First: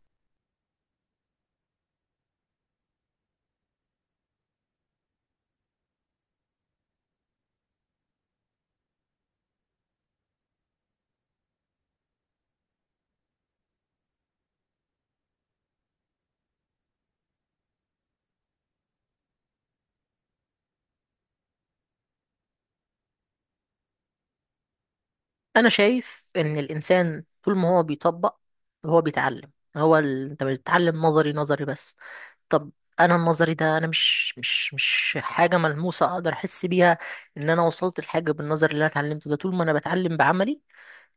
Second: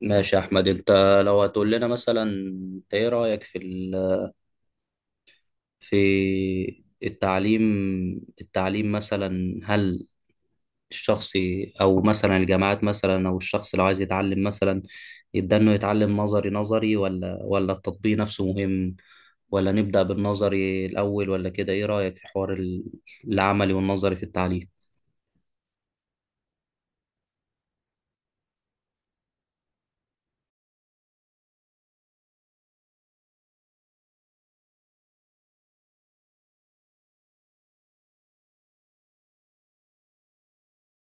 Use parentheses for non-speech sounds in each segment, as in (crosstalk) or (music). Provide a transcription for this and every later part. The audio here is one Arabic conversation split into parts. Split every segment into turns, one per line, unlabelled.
ماشي يا احمد، انت لو هتقول لنا مثلا انت ايه رايك في في التعليم مثلا، هل الشخص او مثلا الجامعات مثلا او الشخص لو عايز يتعلم مثلا يبدا انه يتعلم نظري نظري ولا التطبيق نفسه مهم، ولا نبدا بالنظري الاول ولا كده؟ ايه رايك في حوار العملي والنظري في التعليم؟
انا شايف ان الانسان طول ما هو بيطبق، هو بيتعلم. انت بتتعلم نظري نظري بس. طب، انا النظري ده مش حاجه ملموسه اقدر احس بيها ان انا وصلت لحاجه بالنظر اللي انا اتعلمته ده. طول ما انا بتعلم بعملي،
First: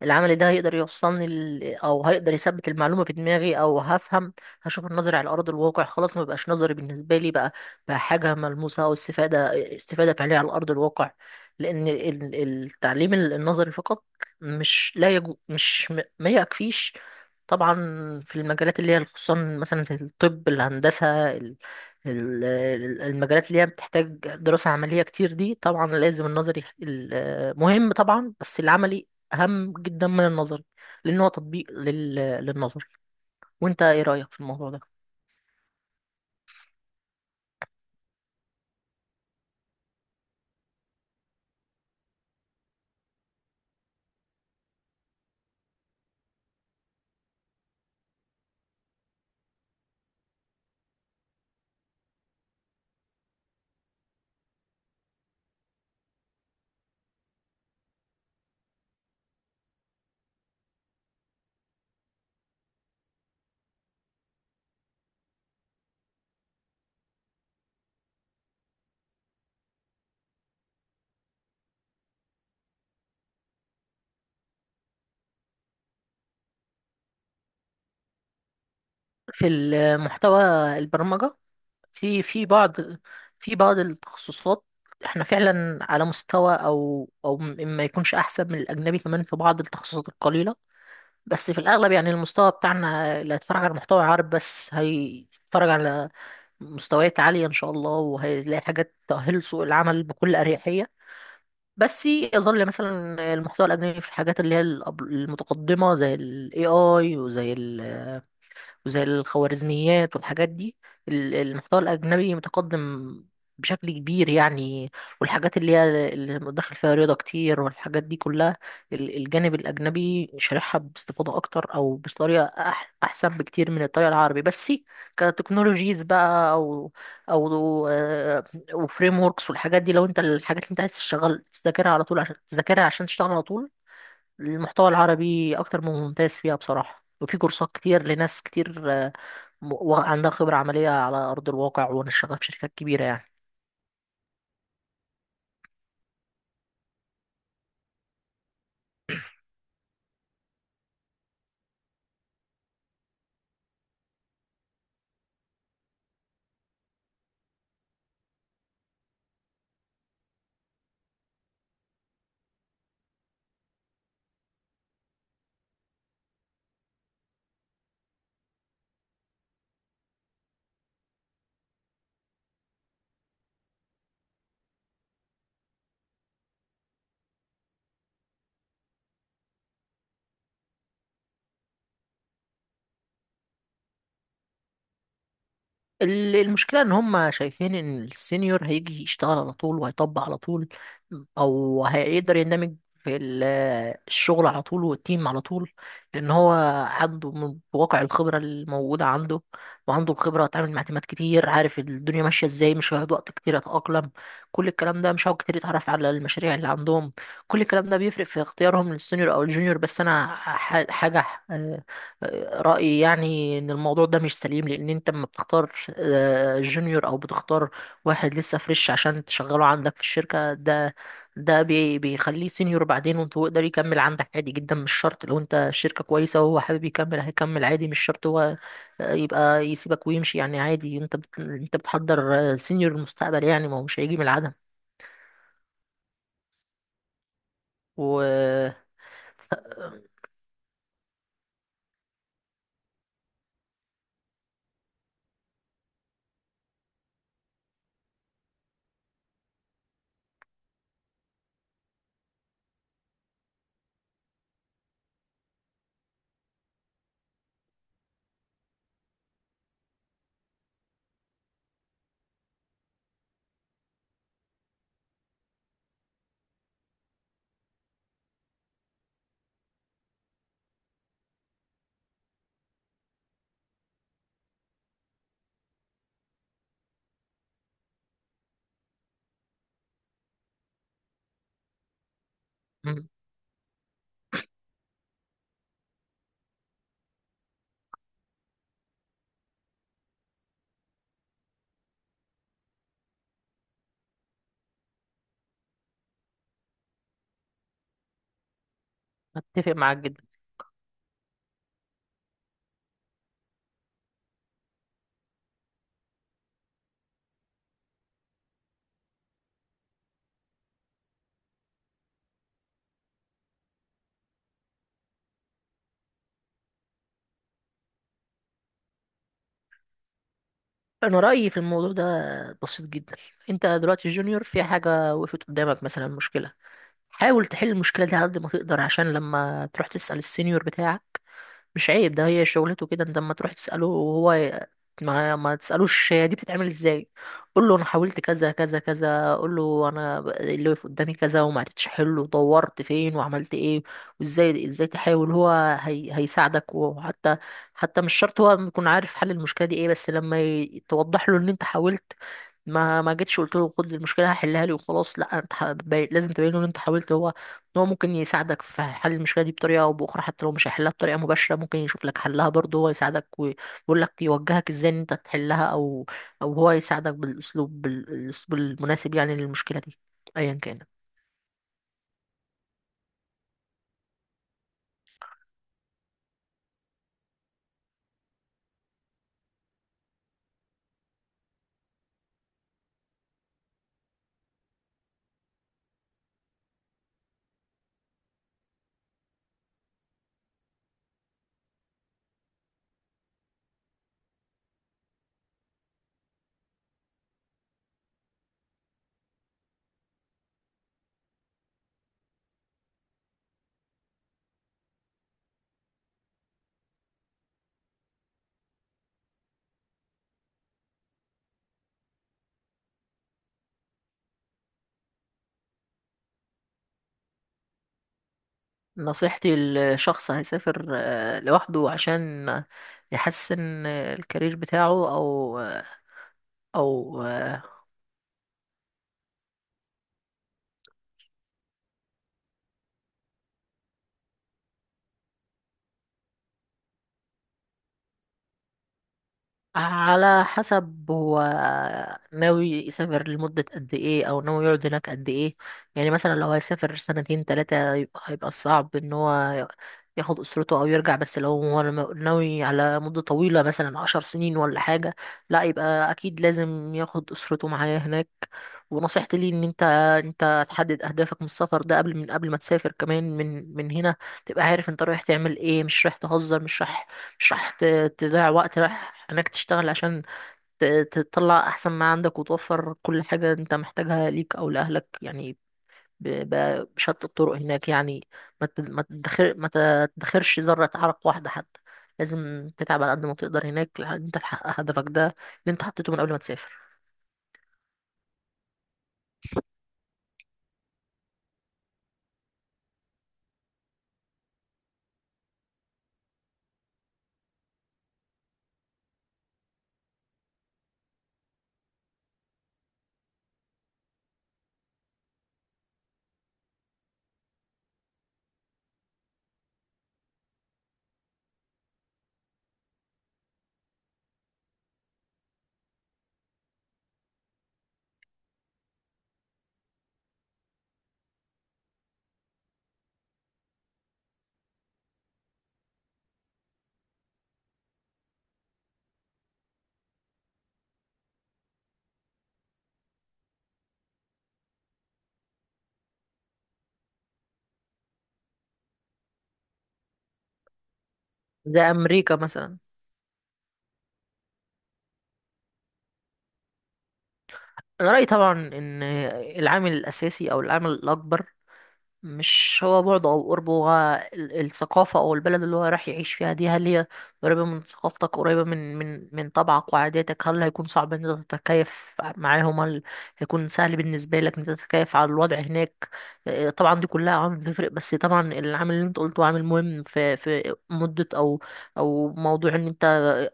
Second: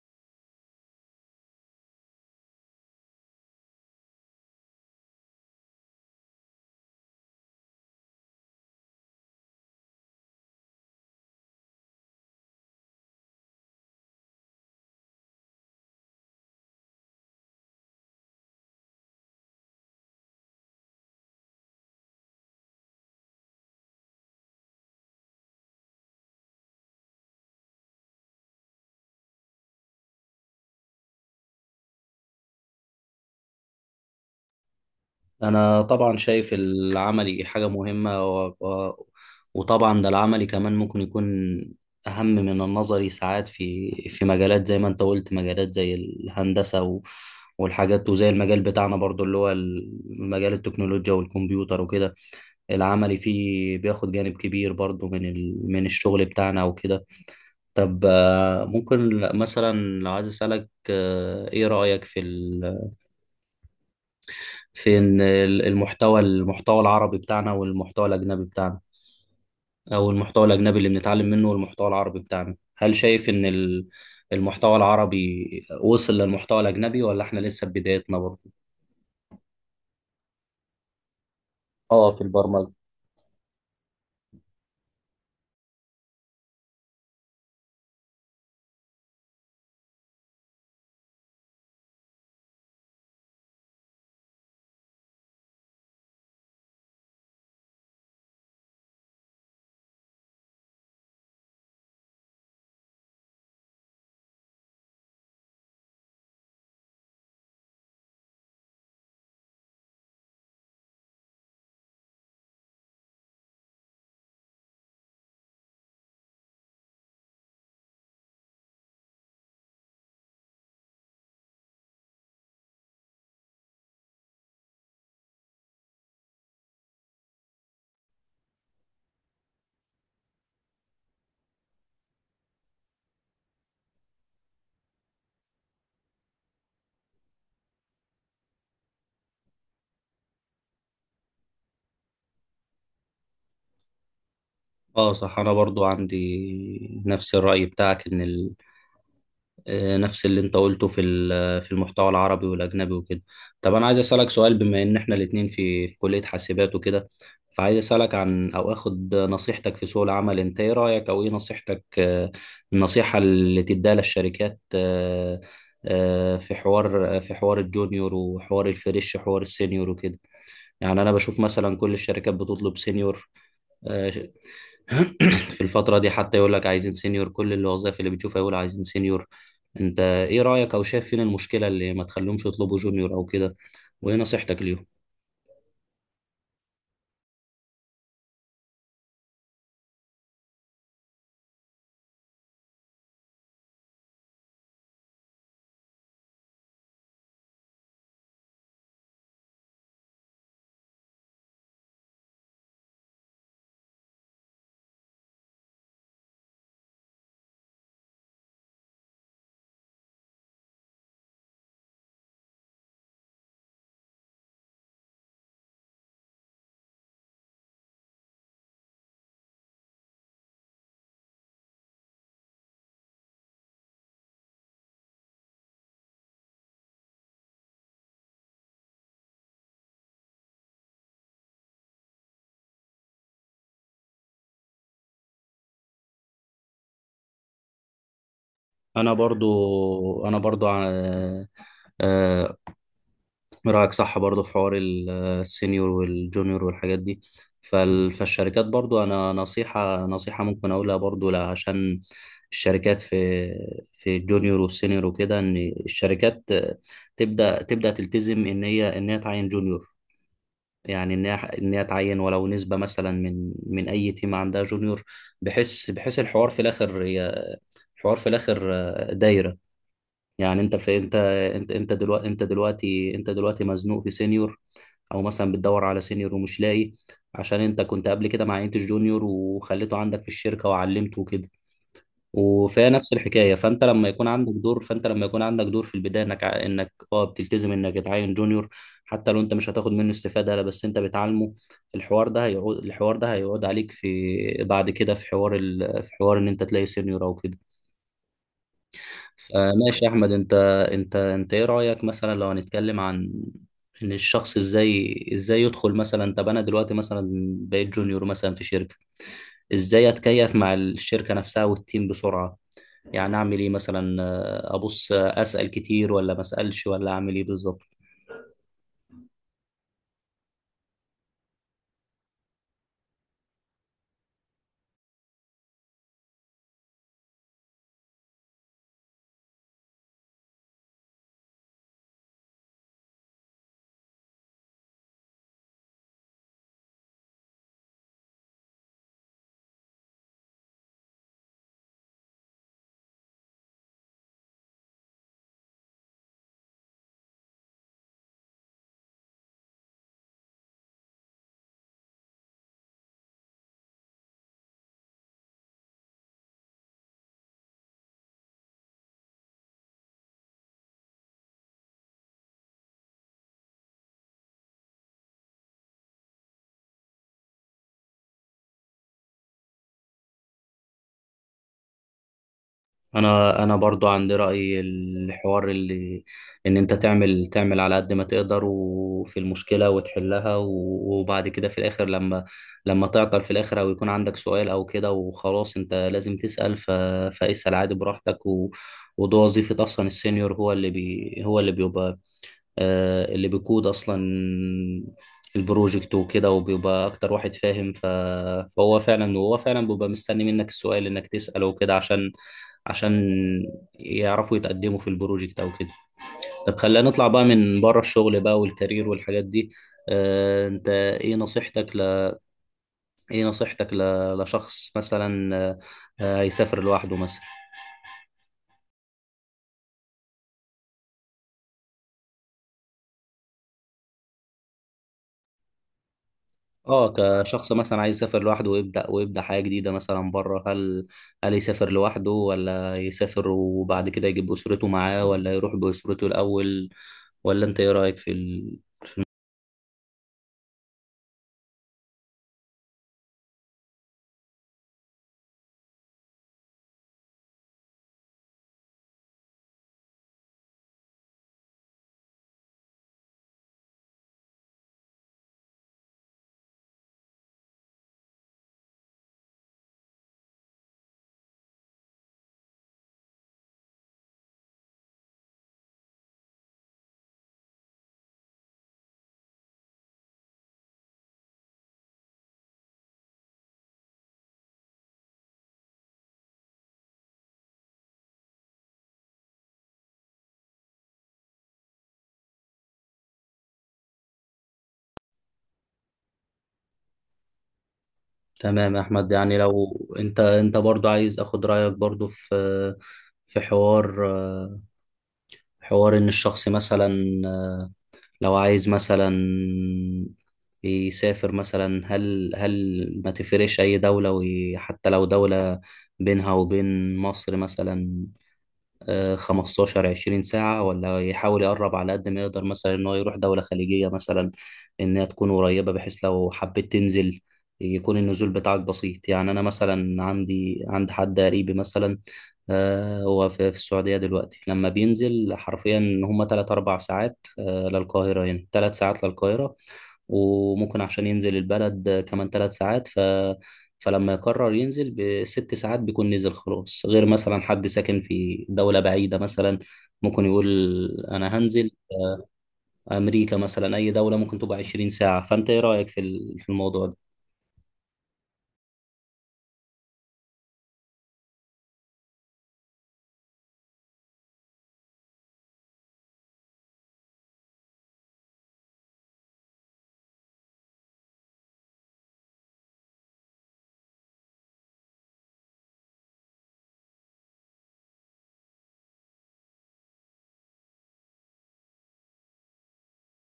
العمل ده هيقدر يوصلني ل... او هيقدر يثبت المعلومه في دماغي، او هفهم، هشوف النظري على ارض الواقع، خلاص ما بقاش نظري بالنسبه لي، بقى حاجه ملموسه، او استفاده فعليه على ارض الواقع. لان التعليم النظري فقط مش لا يجو... مش م- ما يكفيش طبعا، في المجالات اللي هي خصوصا، مثلا زي الطب، الهندسه، المجالات اللي هي بتحتاج دراسة عملية كتير دي، طبعا لازم النظري مهم طبعا، بس العملي أهم جدا من النظري، لأن هو تطبيق للنظري. وأنت إيه رأيك في الموضوع ده؟
أنا طبعا شايف العملي حاجة مهمة وطبعا ده العملي كمان ممكن يكون أهم من النظري ساعات، في مجالات زي ما أنت قلت، مجالات زي الهندسة والحاجات، وزي المجال بتاعنا برضو اللي هو مجال التكنولوجيا والكمبيوتر وكده. العملي فيه بياخد جانب كبير برضو من الشغل بتاعنا وكده. طب ممكن مثلا لو عايز أسألك إيه رأيك في في إن المحتوى العربي بتاعنا والمحتوى الأجنبي بتاعنا، أو المحتوى الأجنبي اللي بنتعلم منه والمحتوى العربي بتاعنا؟ هل شايف إن المحتوى العربي وصل للمحتوى الأجنبي، ولا إحنا لسه في بدايتنا برضه؟
في المحتوى البرمجة،
اه، في
في في
البرمجة.
بعض في بعض التخصصات، احنا فعلا على مستوى، ما يكونش احسن من الاجنبي كمان في بعض التخصصات القليله، بس في الاغلب يعني المستوى بتاعنا اللي هيتفرج على محتوى عرب بس، هيتفرج على مستويات عاليه ان شاء الله، وهيلاقي حاجات تؤهل سوق العمل بكل اريحيه. بس يظل مثلا المحتوى الأجنبي في الحاجات اللي هي المتقدمة، زي ال AI وزي الخوارزميات والحاجات دي، المحتوى الأجنبي متقدم بشكل كبير يعني، والحاجات اللي هي اللي داخل فيها رياضة كتير والحاجات دي كلها، الجانب الأجنبي شارحها باستفاضة أكتر، أو بطريقة أحسن بكتير من الطريقة العربي. بس كتكنولوجيز بقى، أو وفريم وركس والحاجات دي، لو أنت الحاجات اللي أنت عايز تشتغل تذاكرها على طول عشان تذاكرها عشان تشتغل على طول، المحتوى العربي اكتر من ممتاز فيها بصراحة، وفي كورسات كتير لناس كتير عندها خبرة عملية على أرض الواقع، ونشتغل في شركات كبيرة يعني.
اه، صح. أنا برضو عندي نفس الرأي بتاعك، إن ال آه، نفس اللي انت قلته في في المحتوى العربي والاجنبي وكده. طب انا عايز اسالك سؤال، بما ان احنا الاتنين في كليه حاسبات وكده، فعايز اسالك عن او اخد نصيحتك في سوق العمل. انت ايه رايك او ايه نصيحتك، النصيحه اللي تديها للشركات، في حوار الجونيور وحوار الفريش، حوار السينيور وكده؟ يعني انا بشوف مثلا كل الشركات بتطلب سينيور. آه، (clears throat) في الفترة دي، حتى يقول لك عايزين سينيور، كل الوظائف اللي بتشوفها يقول عايزين سينيور. انت ايه رأيك او شايف فين المشكلة اللي ما تخليهمش يطلبوا جونيور او كده؟ وايه نصيحتك ليهم؟
المشكلة إن هم شايفين إن السينيور هيجي يشتغل على طول وهيطبق على طول، أو هيقدر يندمج في الشغل على طول والتيم على طول، لأن هو عنده من واقع الخبرة الموجودة عنده، وعنده الخبرة اتعامل مع تيمات كتير، عارف الدنيا ماشية إزاي، مش هيقعد وقت كتير يتأقلم، كل الكلام ده، مش هيقعد كتير يتعرف على المشاريع اللي عندهم، كل الكلام ده بيفرق في اختيارهم للسينيور أو الجونيور. بس أنا ح- حاجة رأيي يعني إن الموضوع ده مش سليم، لأن أنت لما بتختار جونيور أو بتختار واحد لسه فريش عشان تشغله عندك في الشركة، ده ده بيخليه سينيور بعدين. وأنت هو يقدر يكمل عندك عادي جدا، مش شرط، لو أنت الشركة كويسة وهو حابب يكمل هيكمل عادي، مش شرط هو يبقى يسيبك ويمشي، يعني عادي، أنت بتحضر سينيور المستقبل يعني، ما هو مش هيجي من العدم. و
انا برضو
ف-
انا برضو آه، رأيك صح برضه في حوار السينيور والجونيور والحاجات دي. فالشركات برضه، أنا نصيحة ممكن أقولها برضه عشان الشركات في الجونيور والسينيور وكده، إن الشركات تبدأ تلتزم إن هي تعين جونيور، يعني إن هي تعين ولو نسبة مثلا من أي تيم عندها جونيور، بحيث الحوار في الآخر دايرة. يعني انت في انت انت انت دلوقتي انت دلوقتي انت دلوقتي مزنوق في سينيور، او مثلا بتدور على سينيور ومش لاقي، عشان انت كنت قبل كده مع انت جونيور وخليته عندك في الشركه وعلمته وكده، وفيها
م-
نفس الحكايه. فانت لما يكون عندك دور في البدايه انك بتلتزم انك تعين جونيور، حتى لو انت مش هتاخد منه استفاده، لا بس انت بتعلمه. الحوار ده هيعود عليك في بعد كده، في حوار في حوار ان انت تلاقي سينيور او كده.
أتفق معاك
ماشي يا
جدا.
احمد، انت ايه رايك مثلا لو هنتكلم عن ان الشخص ازاي يدخل مثلا؟ طب انا دلوقتي مثلا بقيت جونيور مثلا في شركه، ازاي اتكيف مع الشركه نفسها والتيم بسرعه؟ يعني اعمل ايه مثلا، ابص، اسال كتير ولا ما اسالش ولا اعمل ايه بالظبط؟
انا رايي في الموضوع ده بسيط جدا، انت دلوقتي جونيور، في حاجه وقفت قدامك مثلا، مشكله، حاول تحل المشكله دي على قد ما تقدر، عشان لما تروح تسال السينيور بتاعك مش عيب، ده هي شغلته كده. انت لما تروح تسأله ما تسألوش هي دي بتتعمل ازاي، قول له انا حاولت كذا كذا كذا، قول له اللي واقف قدامي كذا وما عرفتش احله، دورت فين وعملت ايه وازاي تحاول. هو هيساعدك، وحتى مش شرط هو يكون عارف حل المشكلة دي ايه، بس لما توضح له ان انت حاولت، ما جيتش قلت له خد المشكلة هحلها لي وخلاص، لا انت لازم تبين له ان انت حاولت، هو ان هو ممكن يساعدك في حل المشكله دي بطريقه او باخرى، حتى لو مش هيحلها بطريقه مباشره، ممكن يشوف لك حلها برضه، هو يساعدك ويقول لك، يوجهك ازاي ان انت تحلها، او هو يساعدك بالاسلوب المناسب يعني للمشكله دي ايا كانت.
انا برضو عندي رأي، الحوار اللي ان انت تعمل على قد ما تقدر وفي المشكلة وتحلها، وبعد كده في الاخر، لما تعطل في الاخر او يكون عندك سؤال او كده، وخلاص انت لازم تسأل. فاسأل عادي براحتك. وده وظيفة اصلا السينيور، هو اللي هو اللي بيبقى اللي بيقود اصلا البروجكت وكده، وبيبقى اكتر واحد فاهم. فهو فعلا وهو فعلا بيبقى مستني منك السؤال انك تسأله وكده، عشان عشان يعرفوا يتقدموا في البروجكت او كده. طب خلينا نطلع بقى من بره الشغل بقى، والكارير والحاجات دي. انت ايه نصيحتك ل... ايه نصيحتك لشخص مثلا، هيسافر لوحده مثلا؟
نصيحتي لشخص هيسافر لوحده عشان يحسن الكارير بتاعه، او آه،
اه،
او
كشخص مثلا عايز يسافر لوحده ويبدأ حياة جديدة مثلا بره، هل يسافر لوحده، ولا يسافر وبعد كده يجيب أسرته معاه، ولا يروح بأسرته الأول، ولا انت ايه رأيك في
على حسب هو ناوي يسافر لمدة قد ايه، او ناوي يقعد هناك قد ايه. يعني مثلا لو هيسافر سنتين تلاتة، يبقى هيبقى صعب ان هو ياخد اسرته او يرجع. بس لو هو ناوي على مدة طويلة، مثلا عشر سنين ولا حاجة، لا يبقى اكيد لازم ياخد اسرته معاه هناك. ونصيحتي ليه ان انت، انت تحدد اهدافك من السفر ده، من قبل ما تسافر كمان، من هنا تبقى عارف انت رايح تعمل ايه، مش رايح تهزر، مش رايح، مش راح ت- تضيع وقت، رايح انك تشتغل عشان تطلع احسن ما عندك، وتوفر كل حاجة انت محتاجها ليك او لاهلك يعني، ب- بشتى الطرق هناك يعني. ما تدخرش ذرة عرق واحدة حتى، لازم تتعب على قد ما تقدر هناك لحد انت تحقق هدفك ده اللي انت حطيته من قبل ما تسافر.
تمام يا احمد، يعني لو انت برضو عايز اخد رأيك برضو في حوار ان الشخص مثلا لو عايز مثلا يسافر مثلا، هل ما تفرقش أي دولة، وحتى لو دولة بينها وبين مصر مثلا 15 20 ساعة، ولا يحاول يقرب على قد ما يقدر مثلا إن هو يروح دولة خليجية مثلا إنها تكون قريبة، بحيث لو حبيت تنزل يكون النزول بتاعك بسيط؟ يعني أنا مثلا عند حد قريبي مثلا، هو في السعودية دلوقتي. لما بينزل حرفيا، هما تلات أربع ساعات للقاهرة، هنا تلات ساعات للقاهرة، وممكن عشان ينزل البلد كمان تلات ساعات. فلما يقرر ينزل بست ساعات بيكون نزل خلاص. غير مثلا حد ساكن في دولة بعيدة مثلا، ممكن يقول أنا
زي
هنزل
امريكا مثلا.
أمريكا مثلا، أي دولة ممكن تبقى 20 ساعة. فأنت إيه رأيك في في الموضوع ده؟
انا رايي طبعا ان العامل الاساسي او العامل الاكبر مش هو بعده او قربه، هو الثقافه او البلد اللي هو راح يعيش فيها دي، هل هي قريبه من ثقافتك، قريبه من طبعك وعاداتك، هل هيكون صعب ان انت تتكيف معاهم، هل هيكون سهل بالنسبه لك ان انت تتكيف على الوضع هناك. طبعا دي كلها عوامل بتفرق، بس طبعا العامل اللي انت قلته عامل مهم، في مده او موضوع ان انت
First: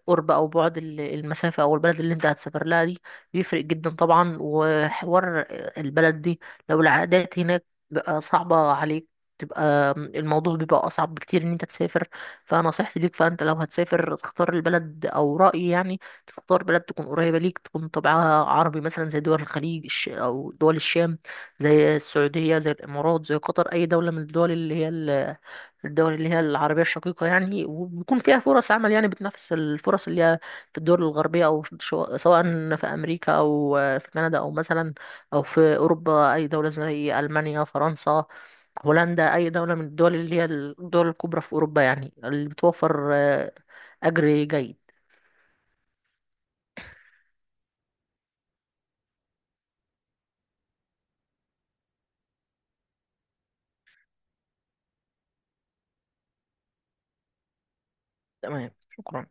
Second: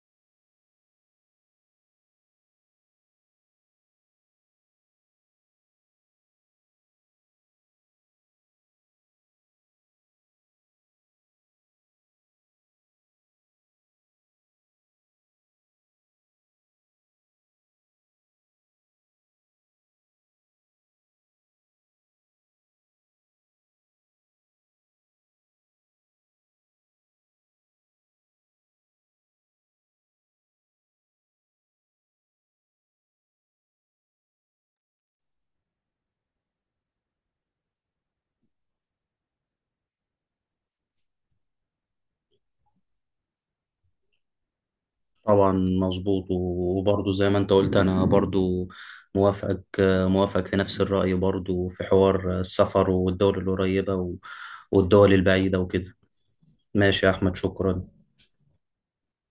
قرب او بعد المسافه او البلد اللي انت هتسافر لها دي، بيفرق جدا طبعا. وحوار البلد دي، لو العادات هناك بقى صعبة عليك، تبقى الموضوع بيبقى أصعب بكتير إن أنت تسافر. فنصيحتي ليك، فأنت لو هتسافر تختار البلد أو رأيي يعني، تختار بلد تكون قريبة ليك، تكون طبعها عربي، مثلا زي دول الخليج أو دول الشام، زي السعودية، زي الإمارات، زي قطر، أي دولة من الدول اللي هي العربية الشقيقة يعني، وبيكون فيها فرص عمل يعني بتنافس الفرص اللي هي في الدول الغربية، أو سواء في أمريكا أو في كندا، أو مثلا أو في أوروبا، أي دولة زي ألمانيا، فرنسا، هولندا، أي دولة من الدول اللي هي الدول الكبرى في أوروبا يعني، اللي بتوفر أجر جيد.
طبعا مظبوط، وبرضه زي ما انت قلت انا برضه موافقك موافقك في نفس الرأي برضه، في حوار السفر والدول القريبة والدول البعيدة وكده. ماشي يا أحمد، شكرا.
تمام. شكرا.